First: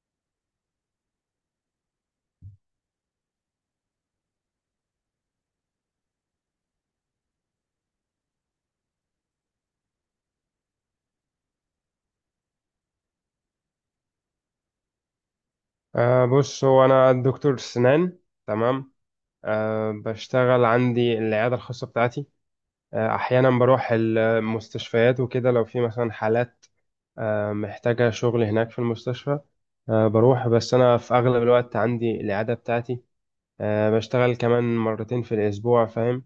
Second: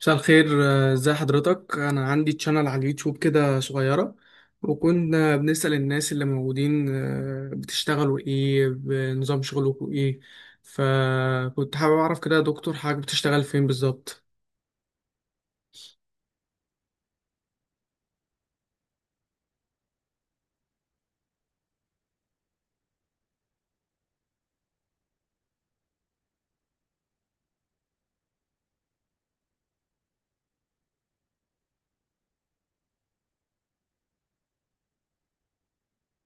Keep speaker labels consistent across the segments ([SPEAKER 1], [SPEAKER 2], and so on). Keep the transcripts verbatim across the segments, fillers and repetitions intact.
[SPEAKER 1] مساء الخير. آه، ازي حضرتك؟ انا عندي تشانل على اليوتيوب كده صغيرة، وكنا بنسأل الناس اللي موجودين آه، بتشتغلوا ايه؟ بنظام شغلكم ايه؟ فكنت حابب اعرف كده يا دكتور، حضرتك بتشتغل فين بالظبط؟
[SPEAKER 2] أه بص هو أنا دكتور سنان. تمام. أه بشتغل عندي العيادة الخاصة بتاعتي. أه أحيانا بروح المستشفيات وكده لو في مثلا حالات أه محتاجة شغل هناك في المستشفى. أه بروح، بس أنا في أغلب الوقت عندي العيادة بتاعتي. أه بشتغل كمان مرتين في الأسبوع، فاهم؟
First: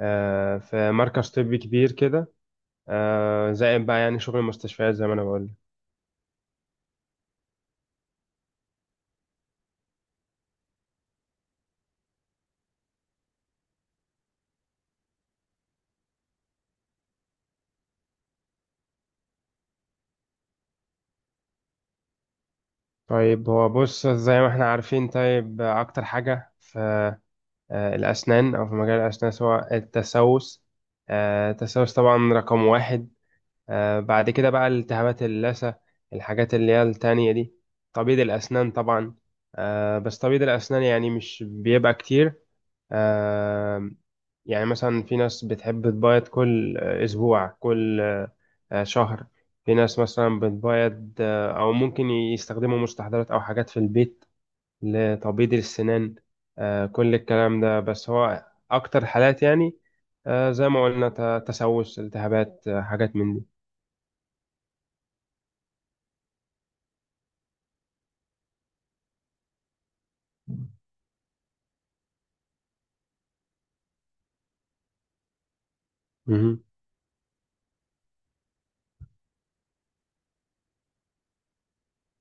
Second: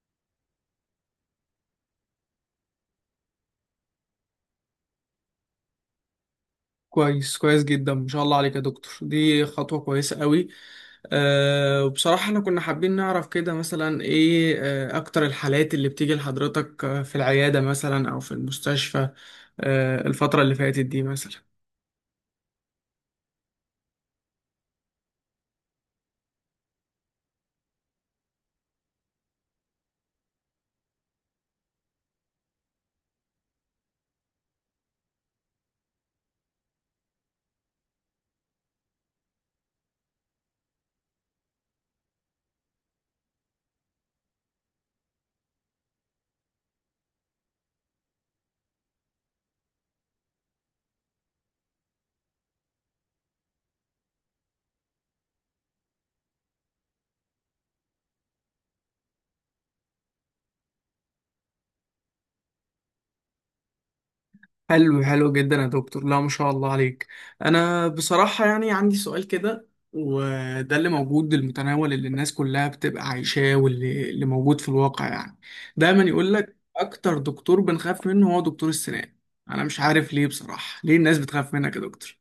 [SPEAKER 2] أه في مركز طبي كبير كده، أه زائد بقى يعني شغل المستشفيات زي ما أنا بقول.
[SPEAKER 1] كويس، كويس جدا، ما شاء الله عليك يا دكتور، دي خطوة كويسة قوي. آه، وبصراحة احنا كنا حابين نعرف كده مثلا ايه آه، اكتر الحالات اللي بتيجي لحضرتك آه، في العيادة مثلا او في المستشفى، آه، الفترة اللي فاتت دي مثلا؟
[SPEAKER 2] طيب هو بص زي ما احنا عارفين، طيب أكتر حاجة في آه، الأسنان أو في مجال الأسنان، سواء التسوس. آه، التسوس طبعا رقم واحد. آه، بعد كده بقى التهابات اللثة، الحاجات اللي هي التانية دي. تبييض الأسنان طبعا. آه، بس تبييض الأسنان يعني مش بيبقى كتير. آه، يعني مثلا في ناس بتحب تبيض كل آه، أسبوع، كل آه، آه، شهر. في ناس مثلا بتبيض آه، أو ممكن يستخدموا مستحضرات أو حاجات في البيت لتبييض السنان. آه، كل الكلام ده. بس هو أكتر حالات يعني آه، زي ما قلنا ت- تسوس، التهابات، آه، حاجات من دي.
[SPEAKER 1] حلو، حلو جدا يا دكتور، لا ما شاء الله عليك. انا بصراحة يعني عندي سؤال كده، وده اللي موجود المتناول اللي الناس كلها بتبقى عايشاه، واللي اللي موجود في الواقع، يعني دايما يقول لك
[SPEAKER 2] مهم.
[SPEAKER 1] اكتر دكتور بنخاف منه هو دكتور السنان. انا مش عارف ليه بصراحة، ليه الناس بتخاف منك يا دكتور؟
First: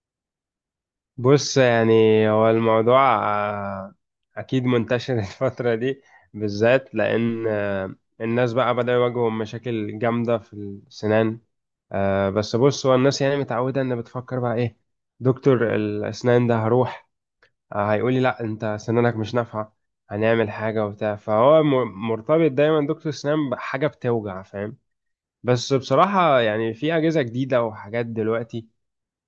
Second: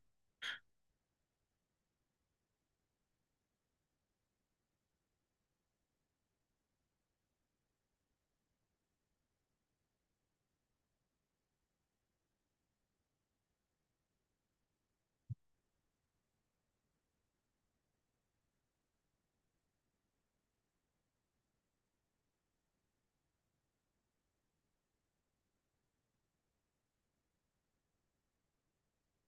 [SPEAKER 2] بص يعني، هو الموضوع آه، أكيد منتشر الفترة دي بالذات، لأن آه، الناس بقى بدأوا يواجهوا مشاكل جامدة في السنان. آه، بس بص، هو الناس يعني متعودة إن بتفكر بقى إيه. دكتور الأسنان ده هروح هيقول لي لا انت سنانك مش نافعه، هنعمل حاجه وبتاع. فهو م- مرتبط دايما دكتور سنان بحاجه بتوجع، فاهم؟ بس بصراحه يعني في اجهزه جديده وحاجات دلوقتي،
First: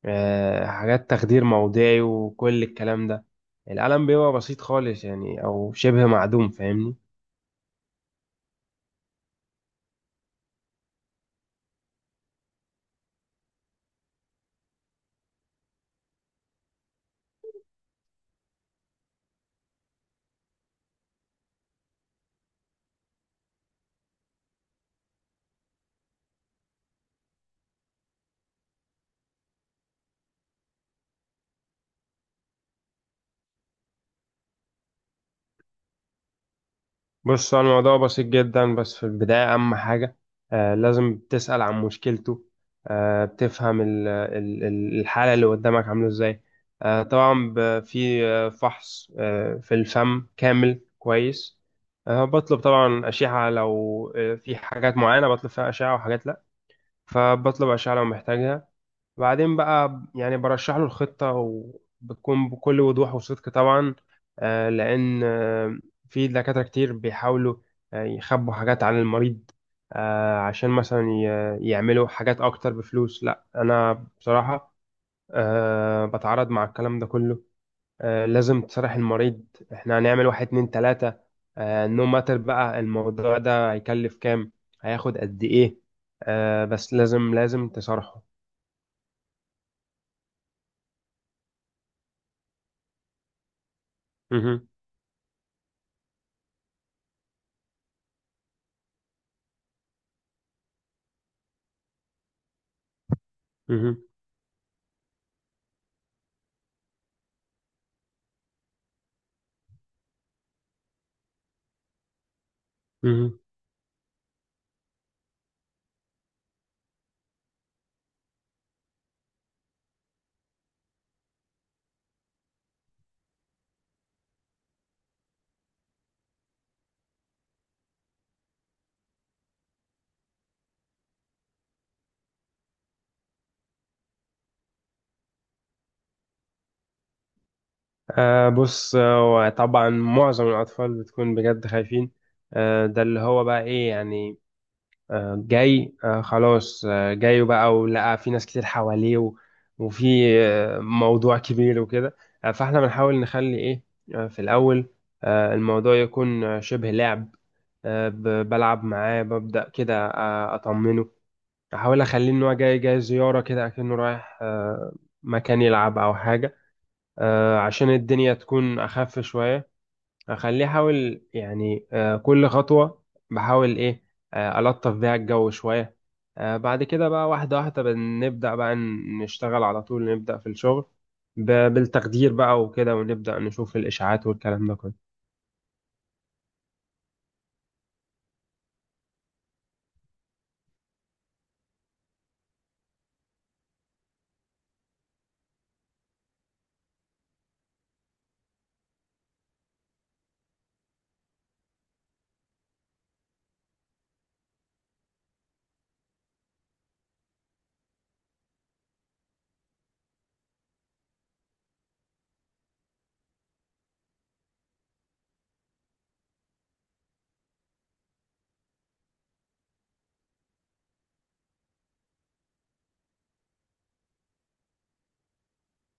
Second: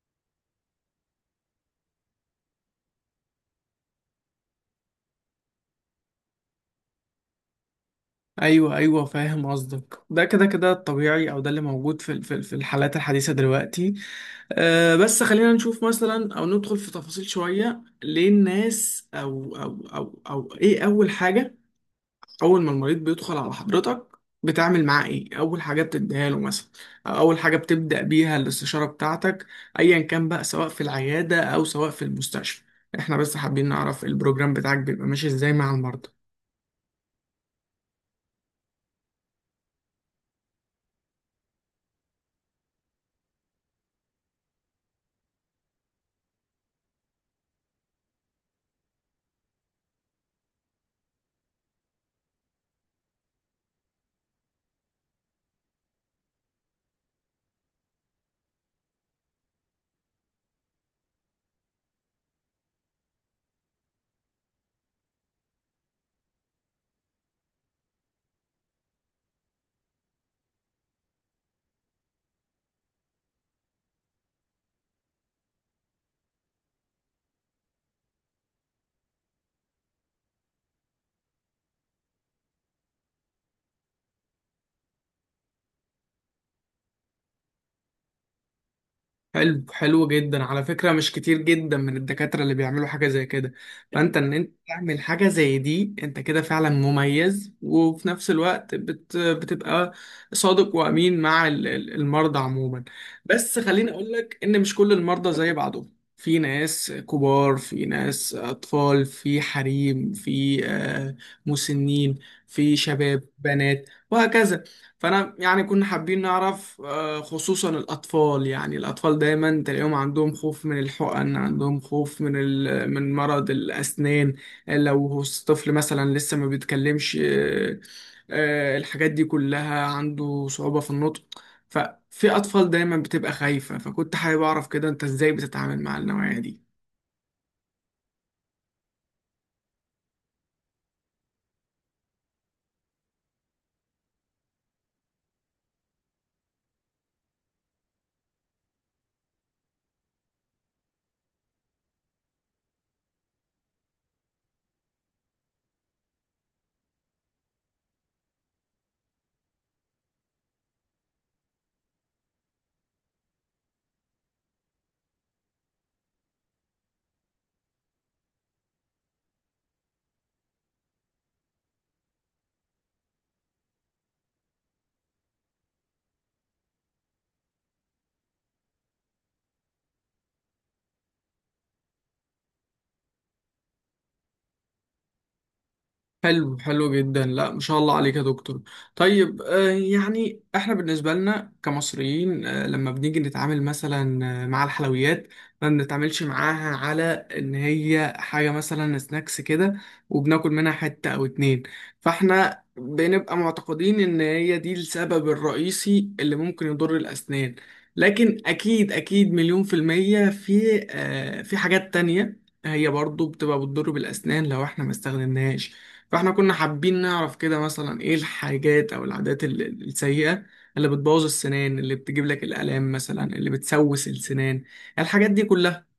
[SPEAKER 2] آه، حاجات تخدير موضعي وكل الكلام ده. القلم بيبقى بسيط خالص يعني، او شبه معدوم، فاهمني؟
[SPEAKER 1] ايوه، ايوه، فاهم قصدك. ده كده كده الطبيعي، او ده اللي موجود في في في الحالات الحديثه دلوقتي. أه بس خلينا نشوف مثلا او ندخل في تفاصيل شويه، ليه الناس او او او او ايه اول حاجه اول ما المريض بيدخل على حضرتك؟ بتعمل معاه ايه اول حاجه بتديها له مثلا؟ او اول حاجه بتبدا بيها الاستشاره بتاعتك؟ ايا كان بقى، سواء في العياده او سواء في المستشفى، احنا بس حابين نعرف البروجرام بتاعك بيبقى ماشي ازاي مع المرضى.
[SPEAKER 2] بص هو الموضوع بسيط جدا، بس في البداية أهم حاجة آه لازم تسأل عن مشكلته. آه بتفهم ال- ال- ال- الحالة اللي قدامك عاملة إزاي. آه طبعا ب- في آه، فحص آه في الفم كامل كويس. آه بطلب طبعا أشعة لو آه في حاجات معينة بطلب فيها أشعة، وحاجات لأ. فبطلب أشعة لو محتاجها. بعدين بقى يعني برشح له الخطة، وبتكون بكل وضوح وصدق طبعا. آه، لأن آه، في دكاترة كتير بيحاولوا آه، يخبوا حاجات عن المريض آه، عشان مثلا ي- يعملوا حاجات أكتر بفلوس. لا، أنا بصراحة آه، بتعارض مع الكلام ده كله. آه، لازم تصرح المريض، احنا هنعمل واحد اتنين تلاتة. آه، no matter بقى الموضوع ده هيكلف كام، هياخد قد ايه. آه، بس لازم لازم تصرحه.
[SPEAKER 1] حلو، حلو جدا. على فكرة مش كتير جدا من الدكاترة اللي بيعملوا حاجة زي كده، فانت ان انت
[SPEAKER 2] مهم.
[SPEAKER 1] تعمل حاجة زي دي انت كده فعلا مميز، وفي نفس الوقت بت بتبقى صادق وامين مع ال- ال- المرضى عموما. بس خليني
[SPEAKER 2] مهم.
[SPEAKER 1] اقول لك ان مش كل المرضى زي بعضهم، في ناس كبار، في ناس اطفال، في حريم، في آه، مسنين، في شباب،
[SPEAKER 2] مهم.
[SPEAKER 1] بنات، وهكذا. فانا يعني كنا حابين نعرف آه، خصوصا الاطفال، يعني الاطفال دايما تلاقيهم عندهم خوف من الحقن، عندهم خوف من ال- من مرض الاسنان. آه، لو هو الطفل مثلا لسه ما بيتكلمش، آه، آه، الحاجات دي كلها عنده صعوبة في النطق، ففي اطفال دايما بتبقى خايفة، فكنت حابب اعرف كده انت ازاي بتتعامل مع النوعية دي؟
[SPEAKER 2] آه بص، آه طبعا معظم الأطفال بتكون بجد خايفين. آه ده اللي هو بقى إيه يعني. آه جاي آه خلاص، آه جاي بقى ولقى في ناس كتير حواليه، و- وفي آه موضوع كبير وكده. آه فإحنا بنحاول نخلي إيه. آه في الأول آه الموضوع يكون آه شبه لعب. آه ب- بلعب معاه، ببدأ كده، آه أطمنه، أحاول أخليه إن هو جاي جاي زيارة كده، أكنه رايح آه مكان يلعب أو حاجة. آه، عشان الدنيا تكون أخف شوية. أخليه، أحاول يعني آه، كل خطوة بحاول إيه. آه، ألطف بيها الجو شوية. آه، بعد كده بقى واحدة واحدة بنبدأ بقى ن- نشتغل على طول، نبدأ في الشغل ب- بالتقدير بقى وكده، ونبدأ نشوف الإشاعات والكلام ده كله.
[SPEAKER 1] حلو، حلو جدا، لا ما شاء الله عليك يا دكتور. طيب، آه، يعني احنا بالنسبة لنا كمصريين، آه، لما بنيجي نتعامل مثلا آه، مع الحلويات، ما بنتعاملش معاها على ان هي حاجة مثلا سناكس كده، وبناكل منها حتة او اتنين، فاحنا بنبقى معتقدين ان هي دي السبب الرئيسي اللي ممكن يضر الاسنان. لكن اكيد، اكيد مليون في المية في آه، في حاجات تانية هي برضو بتبقى بتضر بالأسنان لو احنا ما استخدمناهاش. فاحنا كنا حابين نعرف كده مثلا ايه الحاجات او العادات ال- ال- السيئة اللي بتبوظ السنان، اللي بتجيب لك الآلام مثلا، اللي بتسوس السنان، الحاجات دي كلها؟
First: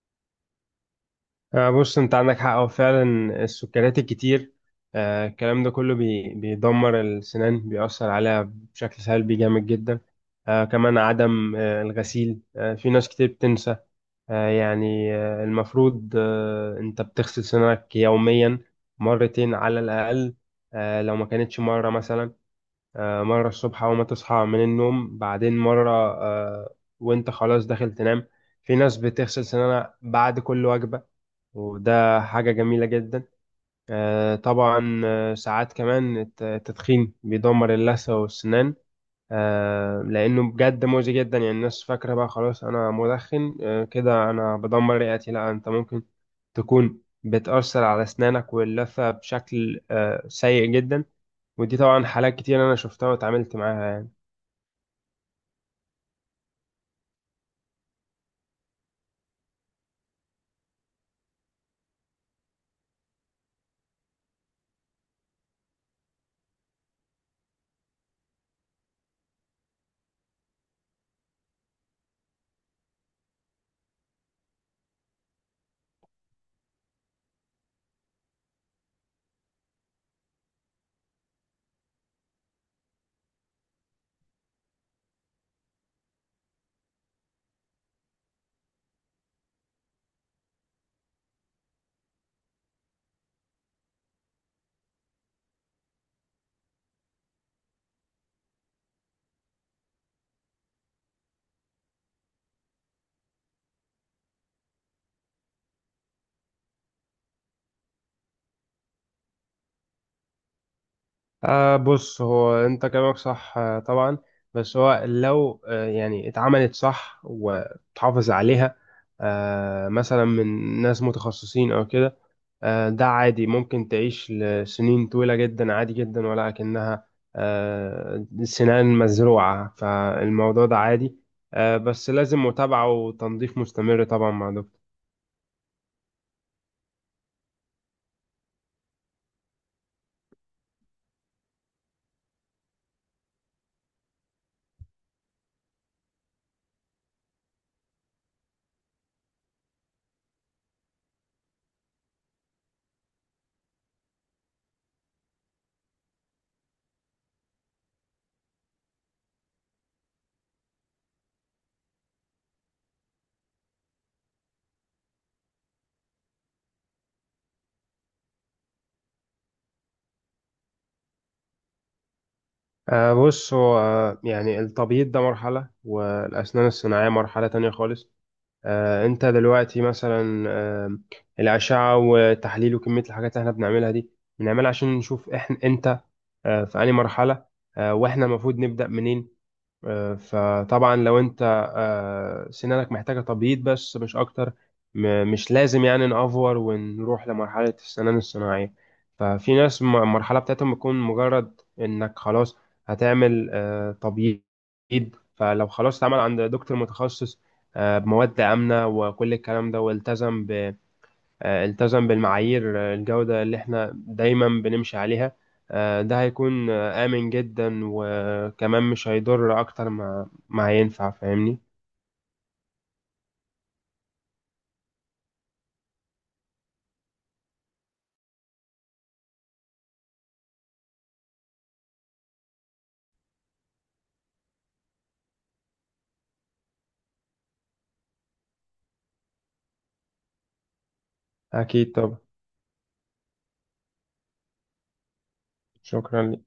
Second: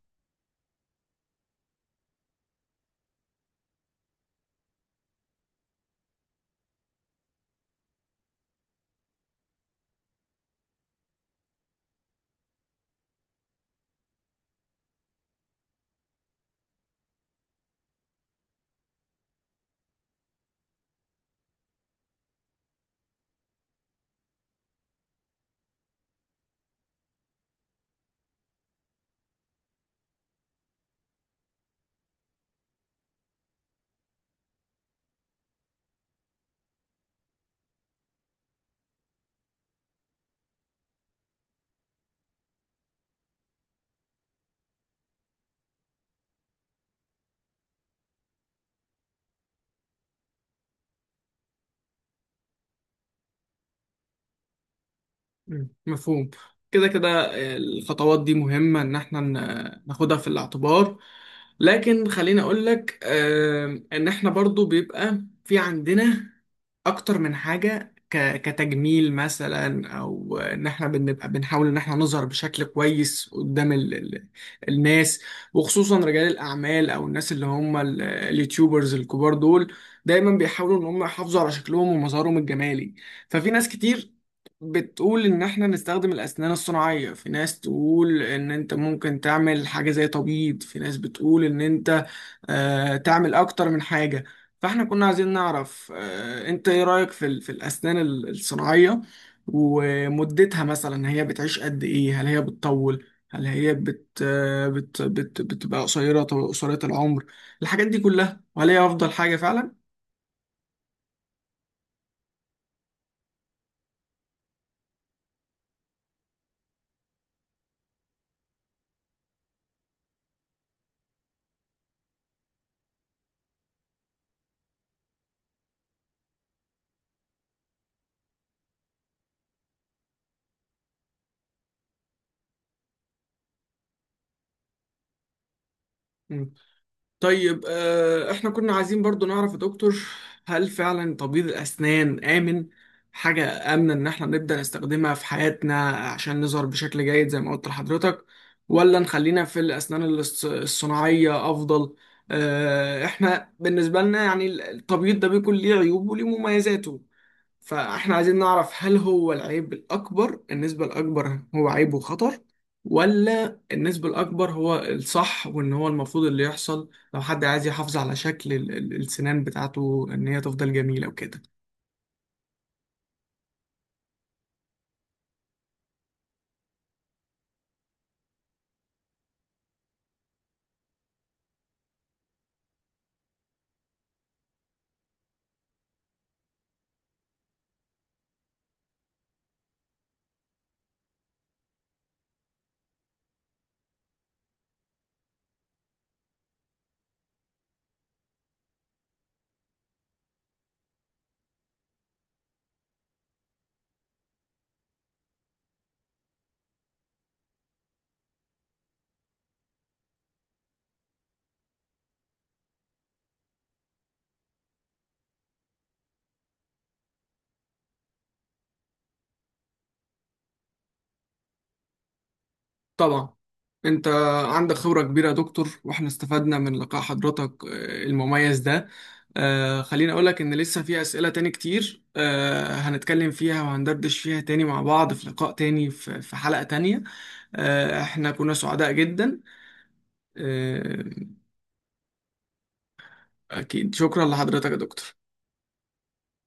[SPEAKER 2] آه، بص أنت عندك حق، هو فعلا السكريات الكتير آه، الكلام ده كله بي- بيدمر السنان، بيأثر عليها بشكل سلبي جامد جدا. آه، كمان عدم آه، الغسيل. آه، في ناس كتير بتنسى. آه، يعني آه، المفروض آه، انت بتغسل سنانك يوميا مرتين على الأقل. آه، لو ما كانتش مرة، مثلا آه، مرة الصبح أول ما تصحى من النوم، بعدين مرة آه، وانت خلاص داخل تنام. في ناس بتغسل سنانها بعد كل وجبة، وده حاجة جميلة جدا. آه، طبعا آه، ساعات كمان الت- التدخين بيدمر اللثة والسنان. آه، لانه بجد مؤذي جدا. يعني الناس فاكره بقى خلاص انا مدخن آه، كده انا بدمر رئتي. لا، انت ممكن تكون بتاثر على اسنانك واللثه بشكل آه، سيء جدا. ودي طبعا حالات كتير انا شفتها واتعاملت معاها يعني.
[SPEAKER 1] مم. مفهوم. كده كده. آه، الخطوات دي مهمة إن إحنا ن- ناخدها في الاعتبار، لكن خليني أقول لك، آم، إن إحنا برضو بيبقى في عندنا أكتر من حاجة ك- كتجميل مثلا، أو إن إحنا بنبقى بنحاول إن إحنا نظهر بشكل كويس قدام ال ال الناس، وخصوصا رجال الأعمال أو الناس اللي هم ال- اليوتيوبرز الكبار دول، دايما بيحاولوا إن هم يحافظوا على شكلهم ومظهرهم الجمالي. ففي ناس كتير بتقول ان احنا نستخدم الاسنان الصناعيه، في ناس تقول ان انت ممكن تعمل حاجه زي تبييض، في ناس بتقول ان انت آه تعمل اكتر من حاجه. فاحنا كنا عايزين نعرف آه انت ايه رايك في ال- في الاسنان ال- الصناعيه؟ ومدتها مثلا هي بتعيش قد ايه؟ هل هي بتطول؟ هل هي بت آه، بت بت بتبقى قصيره، قصيره العمر؟ الحاجات دي كلها، وهل هي افضل حاجه فعلا؟
[SPEAKER 2] آه بص، هو انت كلامك صح آه، طبعا. بس هو لو آه، يعني اتعملت صح وتحافظ عليها آه، مثلا من ناس متخصصين او كده، آه، ده عادي، ممكن تعيش لسنين طويلة جدا عادي جدا. ولكنها آه، سنان مزروعة، فالموضوع ده عادي. آه، بس لازم متابعة وتنظيف مستمر طبعا مع دكتور.
[SPEAKER 1] طيب، آه، احنا كنا عايزين برضو نعرف يا دكتور، هل فعلا تبييض الأسنان آمن؟ حاجة آمنة إن احنا نبدأ نستخدمها في حياتنا عشان نظهر بشكل جيد زي ما قلت لحضرتك؟ ولا نخلينا في الأسنان الص- الصناعية أفضل؟ آه، احنا بالنسبة لنا يعني التبييض ده بيكون ليه عيوب وليه مميزاته، فاحنا عايزين نعرف هل هو العيب الأكبر، النسبة الأكبر هو عيب وخطر، ولا النسبة الأكبر هو الصح وإن هو المفروض اللي يحصل لو حد عايز يحافظ على شكل ال- ال- السنان بتاعته إن هي تفضل جميلة وكده؟
[SPEAKER 2] آه، بص هو آه، يعني التبييض ده مرحلة، والأسنان الصناعية مرحلة تانية خالص. آه، أنت دلوقتي مثلا آه، الأشعة وتحليل وكمية الحاجات اللي احنا بنعملها دي، بنعملها عشان نشوف احنا أنت آه، في أي مرحلة، آه، واحنا المفروض نبدأ منين. آه، فطبعا لو انت آه، سنانك محتاجة تبييض بس مش اكتر، م- مش لازم يعني نأفور ونروح لمرحلة السنان الصناعية. ففي ناس م- المرحلة بتاعتهم بتكون مجرد انك خلاص هتعمل آه، تبييض. فلو خلاص اتعمل عند دكتور متخصص آه، بمواد آمنة وكل الكلام ده، والتزم آه، التزم بالمعايير آه، الجودة اللي احنا دايما بنمشي عليها. آه، ده هيكون آه، آمن جدا، وكمان مش هيضر أكتر ما ما هينفع، فاهمني؟
[SPEAKER 1] طبعا، انت عندك خبرة كبيرة يا دكتور، واحنا استفدنا من لقاء حضرتك آه، المميز ده. آه، خليني اقولك ان لسه في اسئلة تاني كتير آه، هنتكلم فيها وهندردش فيها تاني مع بعض في لقاء تاني في في حلقة تانية. آه، احنا كنا سعداء جدا. آه،
[SPEAKER 2] أكيد طبعا.
[SPEAKER 1] اكيد، شكرا لحضرتك يا دكتور.
[SPEAKER 2] شكرا.